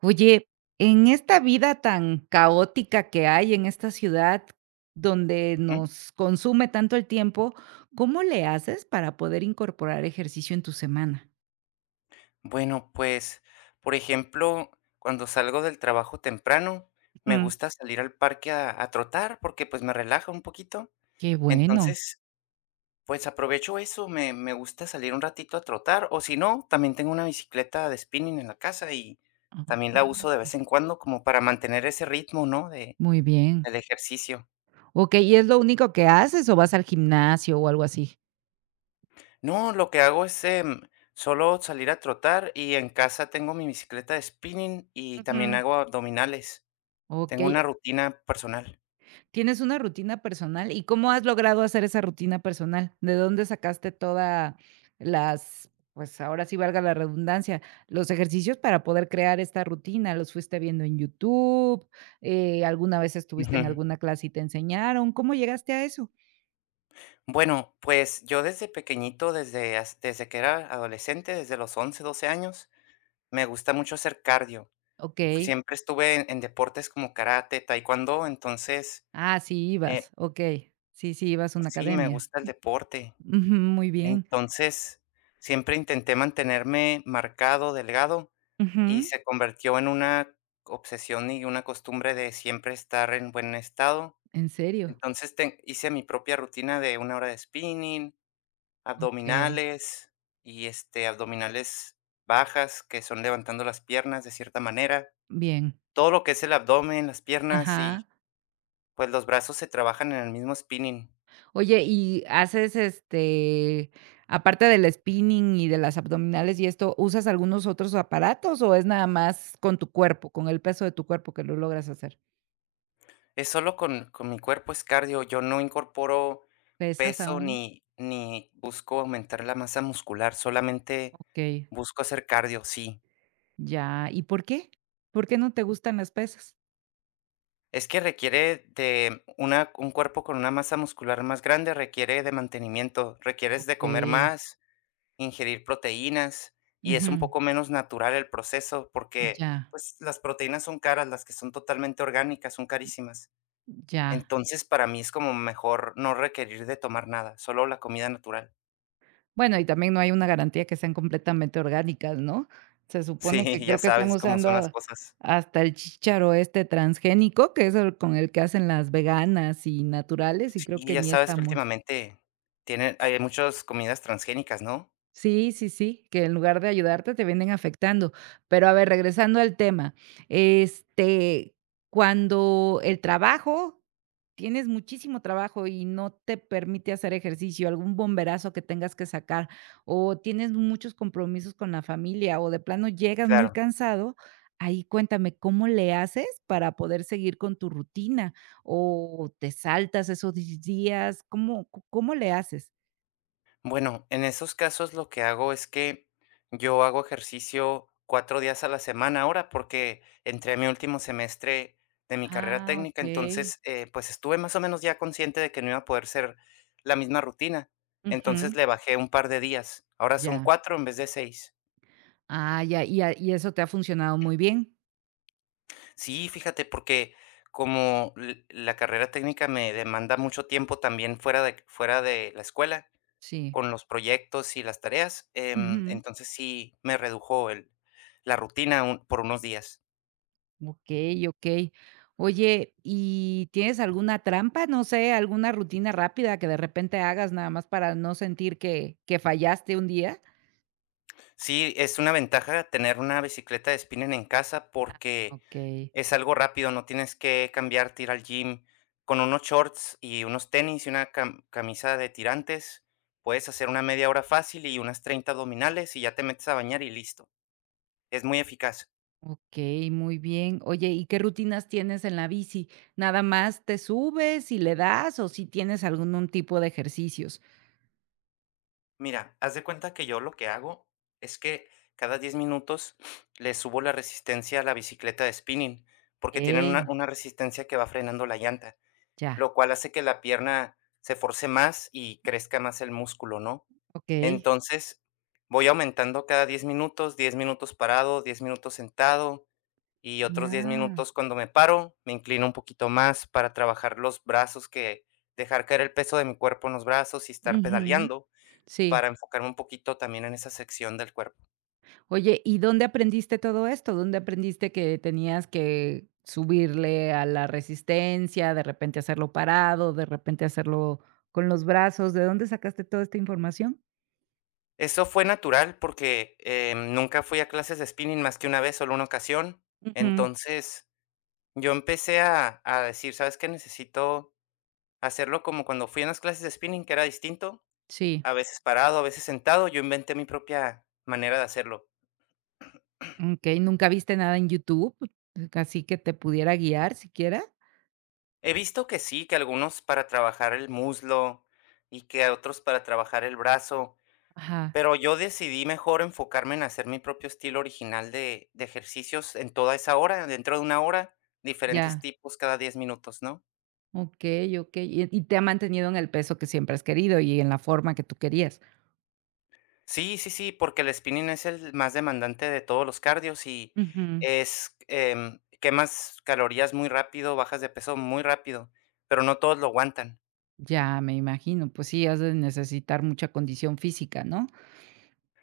Oye, en esta vida tan caótica que hay en esta ciudad, donde Ujú. nos consume tanto el tiempo, ¿cómo le haces para poder incorporar ejercicio en tu semana? Bueno, pues, por ejemplo, cuando salgo del trabajo temprano, me Mm, gusta salir al parque a trotar porque, pues, me relaja un poquito. qué bueno. Entonces, pues, aprovecho eso, me gusta salir un ratito a trotar, o si no, también tengo una bicicleta de spinning en la casa y también Ah, la uso de vez en cuando como para mantener ese ritmo, ¿no?, de muy bien. del ejercicio. Ok, ¿y es lo único que haces o vas al gimnasio o algo así? No, lo que hago es, solo salir a trotar y en casa tengo mi bicicleta de spinning y también Ujú. hago abdominales. Ok, Tengo una rutina personal. tienes una rutina personal, ¿y cómo has logrado hacer esa rutina personal? ¿De dónde sacaste toda las pues, ahora sí valga la redundancia, los ejercicios para poder crear esta rutina? ¿Los fuiste viendo en YouTube? ¿Alguna vez estuviste en Ujú. alguna clase y te enseñaron? ¿Cómo llegaste a eso? Bueno, pues, yo desde pequeñito, desde que era adolescente, desde los 11 12 años, me gusta mucho hacer cardio. Fui Okey. Siempre estuve en deportes como karate, taekwondo, entonces, Ah, sí eh, ibas, okey. Sí, sí, ibas a una sí, me academia. gusta el deporte. Ujú, muy bien. Entonces, siempre intenté mantenerme marcado, delgado, y Ujú. se convirtió en una obsesión y una costumbre de siempre estar en buen estado. ¿En serio? Entonces, ten hice mi propia rutina de una hora de spinning, Okey, abdominales y, este, abdominales bajas, que son levantando las piernas de cierta manera. bien. Todo lo que es el abdomen, las piernas Ajá. y, pues, los brazos se trabajan en el mismo spinning. Oye, ¿y haces, aparte del spinning y de las abdominales y esto, usas algunos otros aparatos o es nada más con tu cuerpo, con el peso de tu cuerpo que lo logras hacer? Es solo con mi cuerpo, es cardio. Yo no incorporo ¿Pesas peso aún? ni busco aumentar la masa muscular, solamente Okey, busco hacer cardio, sí. ya, ¿y por qué? ¿Por qué no te gustan las pesas? Es que requiere de una un cuerpo con una masa muscular más grande, requiere de mantenimiento, requieres de comer Okey, más. Ingerir proteínas, y es un ujú, poco menos natural el proceso, porque, ya, pues, las proteínas son caras, las que son totalmente orgánicas son carísimas. ya. Entonces, para mí es como mejor no requerir de tomar nada, solo la comida natural. Bueno, y también no hay una garantía que sean completamente orgánicas, ¿no? Se Sí, supone que ya creo que están sabes cómo usando son las a cosas. hasta el chícharo este transgénico, que es el con el que hacen las veganas y naturales, y creo Sí, que ya ni sabes que estamos. últimamente tienen hay muchas comidas transgénicas, ¿no? Sí, que en lugar de ayudarte te vienen afectando. Pero, a ver, regresando al tema, este, cuando el trabajo tienes muchísimo trabajo y no te permite hacer ejercicio, algún bomberazo que tengas que sacar, o tienes muchos compromisos con la familia, o de plano llegas muy Claro. cansado, ahí cuéntame, ¿cómo le haces para poder seguir con tu rutina? ¿O te saltas esos di días? ¿Cómo le haces? Bueno, en esos casos lo que hago es que yo hago ejercicio 4 días a la semana ahora, porque entré a mi último semestre de mi carrera Ah, técnica, okey. entonces, pues, estuve más o menos ya consciente de que no iba a poder ser la misma rutina, entonces Ujú. le bajé un par de días, ahora son Ya. 4 en vez de 6. Ah, ya, y eso te ha funcionado muy bien. Sí, fíjate, porque como l la carrera técnica me demanda mucho tiempo también fuera de la escuela, Sí. con los proyectos y las tareas, entonces sí me redujo el la rutina un por unos días. Okey, okey. Oye, ¿y tienes alguna trampa? No sé, alguna rutina rápida que de repente hagas nada más para no sentir que fallaste un día. Sí, es una ventaja tener una bicicleta de spinning en casa Ah. porque Okey, es algo rápido, no tienes que cambiarte, ir al gym. Con unos shorts y unos tenis y una camisa de tirantes, puedes hacer una media hora fácil y unas 30 abdominales, y ya te metes a bañar y listo. Es muy eficaz. okey, muy bien. Oye, ¿y qué rutinas tienes en la bici? ¿Nada más te subes y le das o si tienes algún un tipo de ejercicios? Mira, haz de cuenta que yo lo que hago es que cada 10 minutos le subo la resistencia a la bicicleta de spinning, porque tienen una, Okey, una resistencia que va frenando la llanta, ya, lo cual hace que la pierna se force más y crezca más el músculo, ¿no? okey. Entonces, voy aumentando cada 10 minutos, 10 minutos parado, 10 minutos sentado y otros 10 Ya. minutos cuando me paro, me inclino un poquito más para trabajar los brazos, que dejar caer el peso de mi cuerpo en los brazos y estar Ujú. pedaleando Sí. para enfocarme un poquito también en esa sección del cuerpo. Oye, ¿y dónde aprendiste todo esto? ¿Dónde aprendiste que tenías que subirle a la resistencia, de repente hacerlo parado, de repente hacerlo con los brazos? ¿De dónde sacaste toda esta información? Eso fue natural porque, nunca fui a clases de spinning más que una vez, solo una ocasión. Ujú, Entonces, yo empecé a decir: "¿Sabes qué? Necesito hacerlo como cuando fui en las clases de spinning", que era distinto, sí. a veces parado, a veces sentado. Yo inventé mi propia manera de hacerlo. Okey, ¿nunca viste nada en YouTube, así que te pudiera guiar siquiera? He visto que sí, que algunos para trabajar el muslo y que a otros para trabajar el brazo, Ajá, pero yo decidí mejor enfocarme en hacer mi propio estilo original de ejercicios en toda esa hora, dentro de una hora, diferentes ya. tipos cada 10 minutos, ¿no? Okey, okey, y te ha mantenido en el peso que siempre has querido y en la forma que tú querías. Sí, sí, sí, porque el spinning es el más demandante de todos los cardios y Ujú. es, quemas calorías muy rápido, bajas de peso muy rápido, pero no todos lo aguantan. Ya, me imagino, pues sí, has de necesitar mucha condición física, ¿no?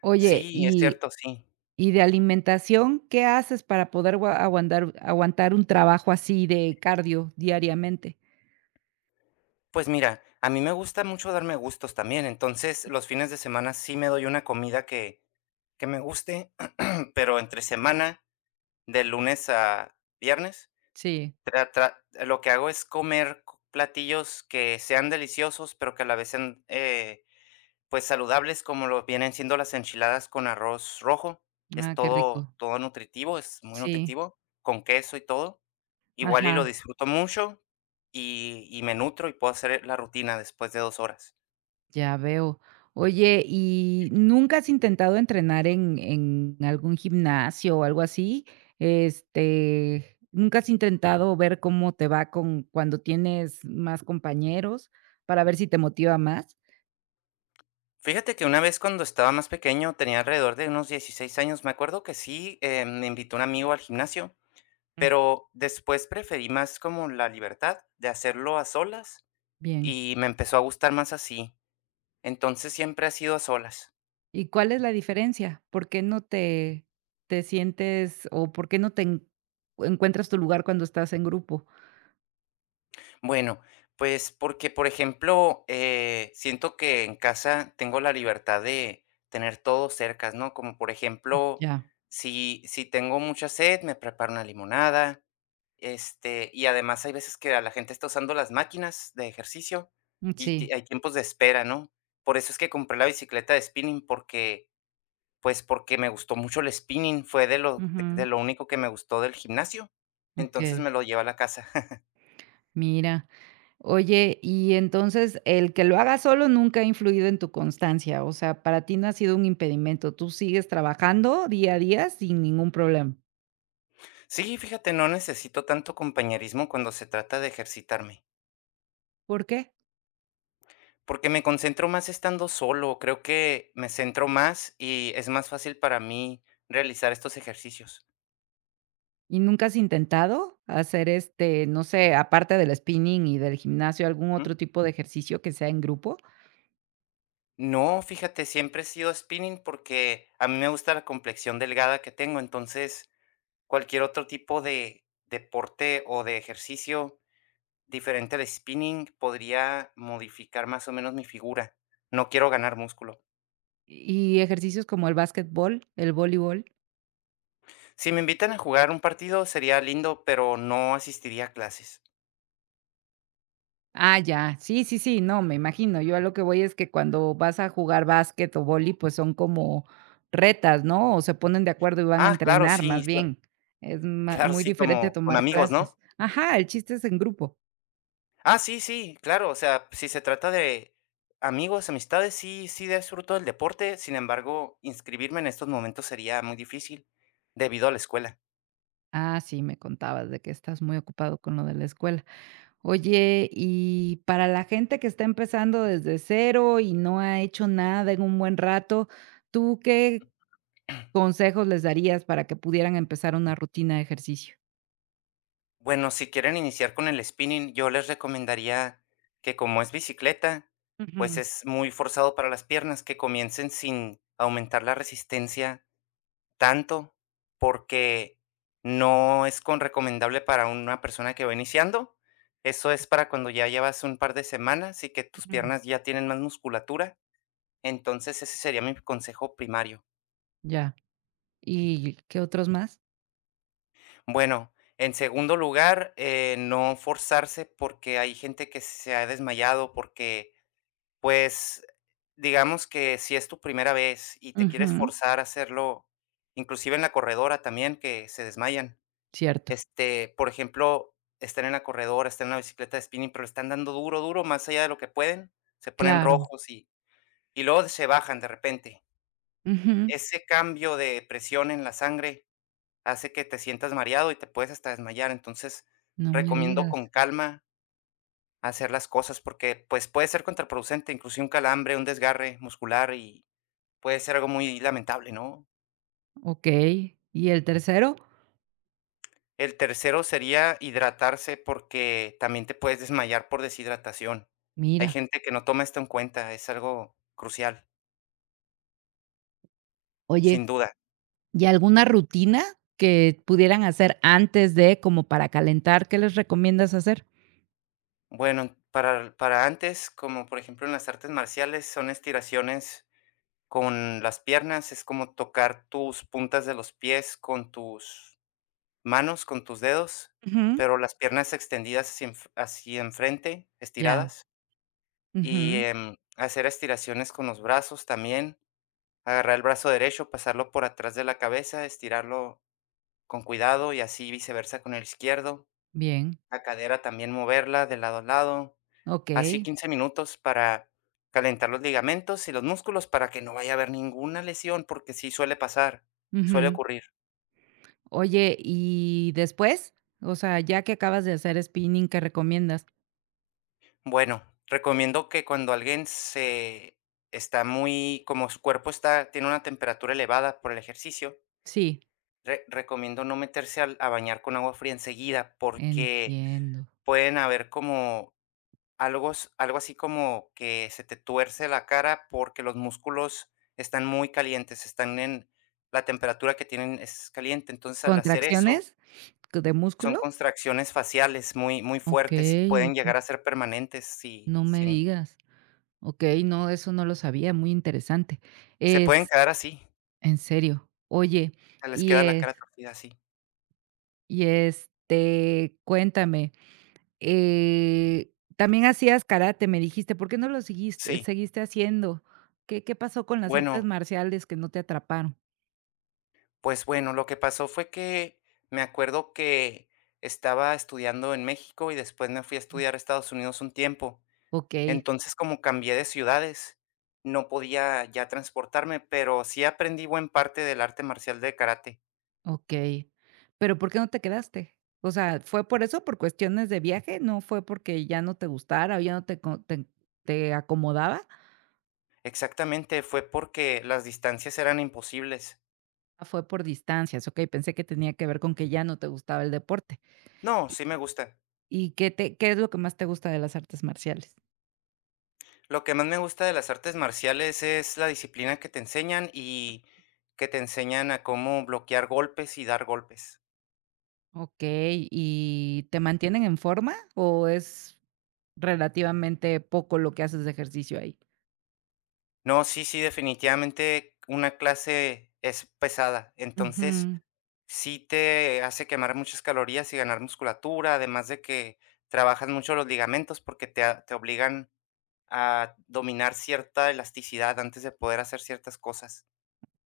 Oye, Sí, es y cierto, sí. y de alimentación, ¿qué haces para poder gua aguantar un trabajo así de cardio diariamente? Pues mira, a mí me gusta mucho darme gustos también, entonces los fines de semana sí me doy una comida que me guste, pero entre semana de lunes a viernes, Sí. tra tra lo que hago es comer c platillos que sean deliciosos, pero que a la vez sean, pues, saludables, como lo vienen siendo las enchiladas con arroz rojo. Es Ah, qué todo rico. todo nutritivo, es muy Sí, nutritivo, con queso y todo. Igual y ajá, lo disfruto mucho, y me nutro, y puedo hacer la rutina después de 2 horas. ya veo. Oye, ¿y nunca has intentado entrenar en algún gimnasio o algo así? ¿Nunca has intentado ver cómo te va con cuando tienes más compañeros para ver si te motiva más? Fíjate que una vez cuando estaba más pequeño, tenía alrededor de unos 16 años, me acuerdo que sí, me invitó un amigo al gimnasio, Mm, pero después preferí más como la libertad de hacerlo a solas bien. y me empezó a gustar más así. Entonces siempre ha sido a solas. ¿Y cuál es la diferencia? ¿Por qué no te te sientes o por qué no te en encuentras tu lugar cuando estás en grupo? Bueno, pues porque, por ejemplo, siento que en casa tengo la libertad de tener todo cerca, ¿no? Como por ejemplo, Ya, si tengo mucha sed, me preparo una limonada, este, y además hay veces que a la gente está usando las máquinas de ejercicio mm, y sí. Hay tiempos de espera, ¿no? Por eso es que compré la bicicleta de spinning porque, pues porque me gustó mucho el spinning, fue de lo, de Ujú. de lo único que me gustó del gimnasio, entonces Okey. me lo llevo a la casa. Mira, oye, y entonces el que lo haga solo nunca ha influido en tu constancia, o sea, para ti no ha sido un impedimento, tú sigues trabajando día a día sin ningún problema, Sí, fíjate, no necesito tanto compañerismo cuando se trata de ejercitarme, ¿por qué? porque me concentro más estando solo, creo que me centro más y es más fácil para mí realizar estos ejercicios. ¿Y nunca has intentado hacer, no sé, aparte del spinning y del gimnasio, algún Ujú. otro tipo de ejercicio que sea en grupo? No, fíjate, siempre he sido spinning porque a mí me gusta la complexión delgada que tengo, entonces cualquier otro tipo de deporte o de ejercicio diferente de spinning podría modificar más o menos mi figura. No quiero ganar músculo. ¿Y ejercicios como el básquetbol, el voleibol? Si me invitan a jugar un partido sería lindo, pero no asistiría a clases. Ah, ya. Sí, no, me imagino. Yo a lo que voy es que cuando vas a jugar básquet o vóley, pues, son como retas, ¿no? O se ponen de acuerdo y van a Ah, claro, entrenar, sí, más bien. Es ma claro, muy sí, diferente a como con tomar amigos, clases. ¿no? Ajá, el chiste es en grupo. Ah, sí, sí, claro, o sea, si se trata de amigos, amistades, sí, sí disfruto del deporte, sin embargo, inscribirme en estos momentos sería muy difícil debido a la escuela. Ah, sí, me contabas de que estás muy ocupado con lo de la escuela. Oye, y para la gente que está empezando desde cero y no ha hecho nada en un buen rato, ¿tú qué consejos les darías para que pudieran empezar una rutina de ejercicio? Bueno, si quieren iniciar con el spinning, yo les recomendaría que como es bicicleta, pues Ujú, es muy forzado para las piernas, que comiencen sin aumentar la resistencia tanto, porque no es con recomendable para una persona que va iniciando. Eso es para cuando ya llevas un par de semanas y que tus ujú. piernas ya tienen más musculatura. Entonces, ese sería mi consejo primario. Ya. ¿Y qué otros más? Bueno, en segundo lugar, no forzarse porque hay gente que se ha desmayado, porque, pues, digamos que si es tu primera vez y te quieres Ujú. forzar a hacerlo, inclusive en la corredora también, que se desmayan. Cierto, Este, por ejemplo, están en la corredora, están en la bicicleta de spinning, pero le están dando duro, duro, más allá de lo que pueden, se ponen claro. rojos y luego se bajan de repente. Ujú. Ese cambio de presión en la sangre hace que te sientas mareado y te puedes hasta desmayar. Entonces, No me recomiendo digas. con calma hacer las cosas porque, pues, puede ser contraproducente, inclusive un calambre, un desgarre muscular y puede ser algo muy lamentable, ¿no? Okey. ¿Y el tercero? El tercero sería hidratarse, porque también te puedes desmayar por deshidratación. Hay Mira, gente que no toma esto en cuenta, es algo crucial, oye, sin duda. ¿y alguna rutina que pudieran hacer antes de, como para calentar? ¿Qué les recomiendas hacer? Bueno, para antes, como por ejemplo en las artes marciales, son estiraciones con las piernas, es como tocar tus puntas de los pies con tus manos, con tus dedos, Ujú. pero las piernas extendidas hacia enfrente, Ya. estiradas, y, Ujú. Hacer estiraciones con los brazos también. Agarrar el brazo derecho, pasarlo por atrás de la cabeza, estirarlo con cuidado y así viceversa con el izquierdo. Bien, La cadera también moverla de lado a lado. Así okey. 15 minutos para calentar los ligamentos y los músculos para que no vaya a haber ninguna lesión, porque sí suele pasar, suele Ujú. ocurrir. Oye, ¿y después? O sea, ya que acabas de hacer spinning, ¿qué recomiendas? Bueno, recomiendo que cuando alguien se está muy, como su cuerpo está, tiene una temperatura elevada por el ejercicio, Sí, recomiendo no meterse a bañar con agua fría enseguida porque entiendo. pueden haber como algo, algo así como que se te tuerce la cara porque los músculos están muy calientes, están en la temperatura que tienen es caliente. Entonces, al hacer eso, ¿Contracciones de son músculo? contracciones faciales muy, muy fuertes y Okey, pueden okey. llegar a ser permanentes. Si, No me digas. Okey, no, eso no lo sabía, muy interesante. se pueden Es quedar así, en serio. Oye, se les y queda la es cara torcida así. y, cuéntame, eh, también hacías karate, me dijiste, ¿por qué no lo Sí, seguiste haciendo? ¿Qué pasó con las artes bueno, marciales que no te atraparon? pues bueno, lo que pasó fue que me acuerdo que estaba estudiando en México y después me fui a Mm, estudiar a Estados Unidos un tiempo. okey. Entonces, como cambié de ciudades, no podía ya transportarme, pero sí aprendí buen parte del arte marcial de karate. Okey, pero, ¿por qué no te quedaste? O sea, ¿fue por eso, por cuestiones de viaje? ¿No fue porque ya no te gustara o ya no te te acomodaba? Exactamente, fue porque las distancias eran imposibles. Ah, fue por distancias, okey, pensé que tenía que ver con que ya no te gustaba el deporte. No, ¿Y sí me gusta. y qué te qué es lo que más te gusta de las artes marciales? Lo que más me gusta de las artes marciales es la disciplina que te enseñan y que te enseñan a cómo bloquear golpes y dar golpes. Okey, ¿y te mantienen en forma o es relativamente poco lo que haces de ejercicio ahí? No, sí, sí, definitivamente una clase es pesada. Entonces, Ujú. sí te hace quemar muchas calorías y ganar musculatura, además de que trabajas mucho los ligamentos porque te, te obligan a dominar cierta elasticidad antes de poder hacer ciertas cosas.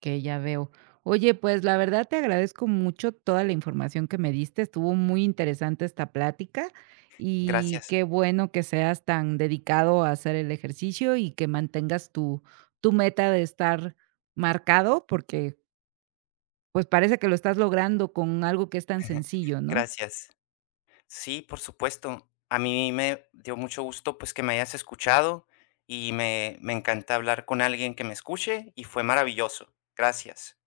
Que ya veo. Oye, pues la verdad te agradezco mucho toda la información que me diste. Estuvo muy interesante esta plática y Gracias, qué bueno que seas tan dedicado a hacer el ejercicio y que mantengas tu, tu meta de estar marcado, porque pues parece que lo estás logrando con algo que es tan sencillo, ¿no? gracias. Sí, por supuesto. A mí me dio mucho gusto pues que me hayas escuchado y me encanta hablar con alguien que me escuche y fue maravilloso. Gracias.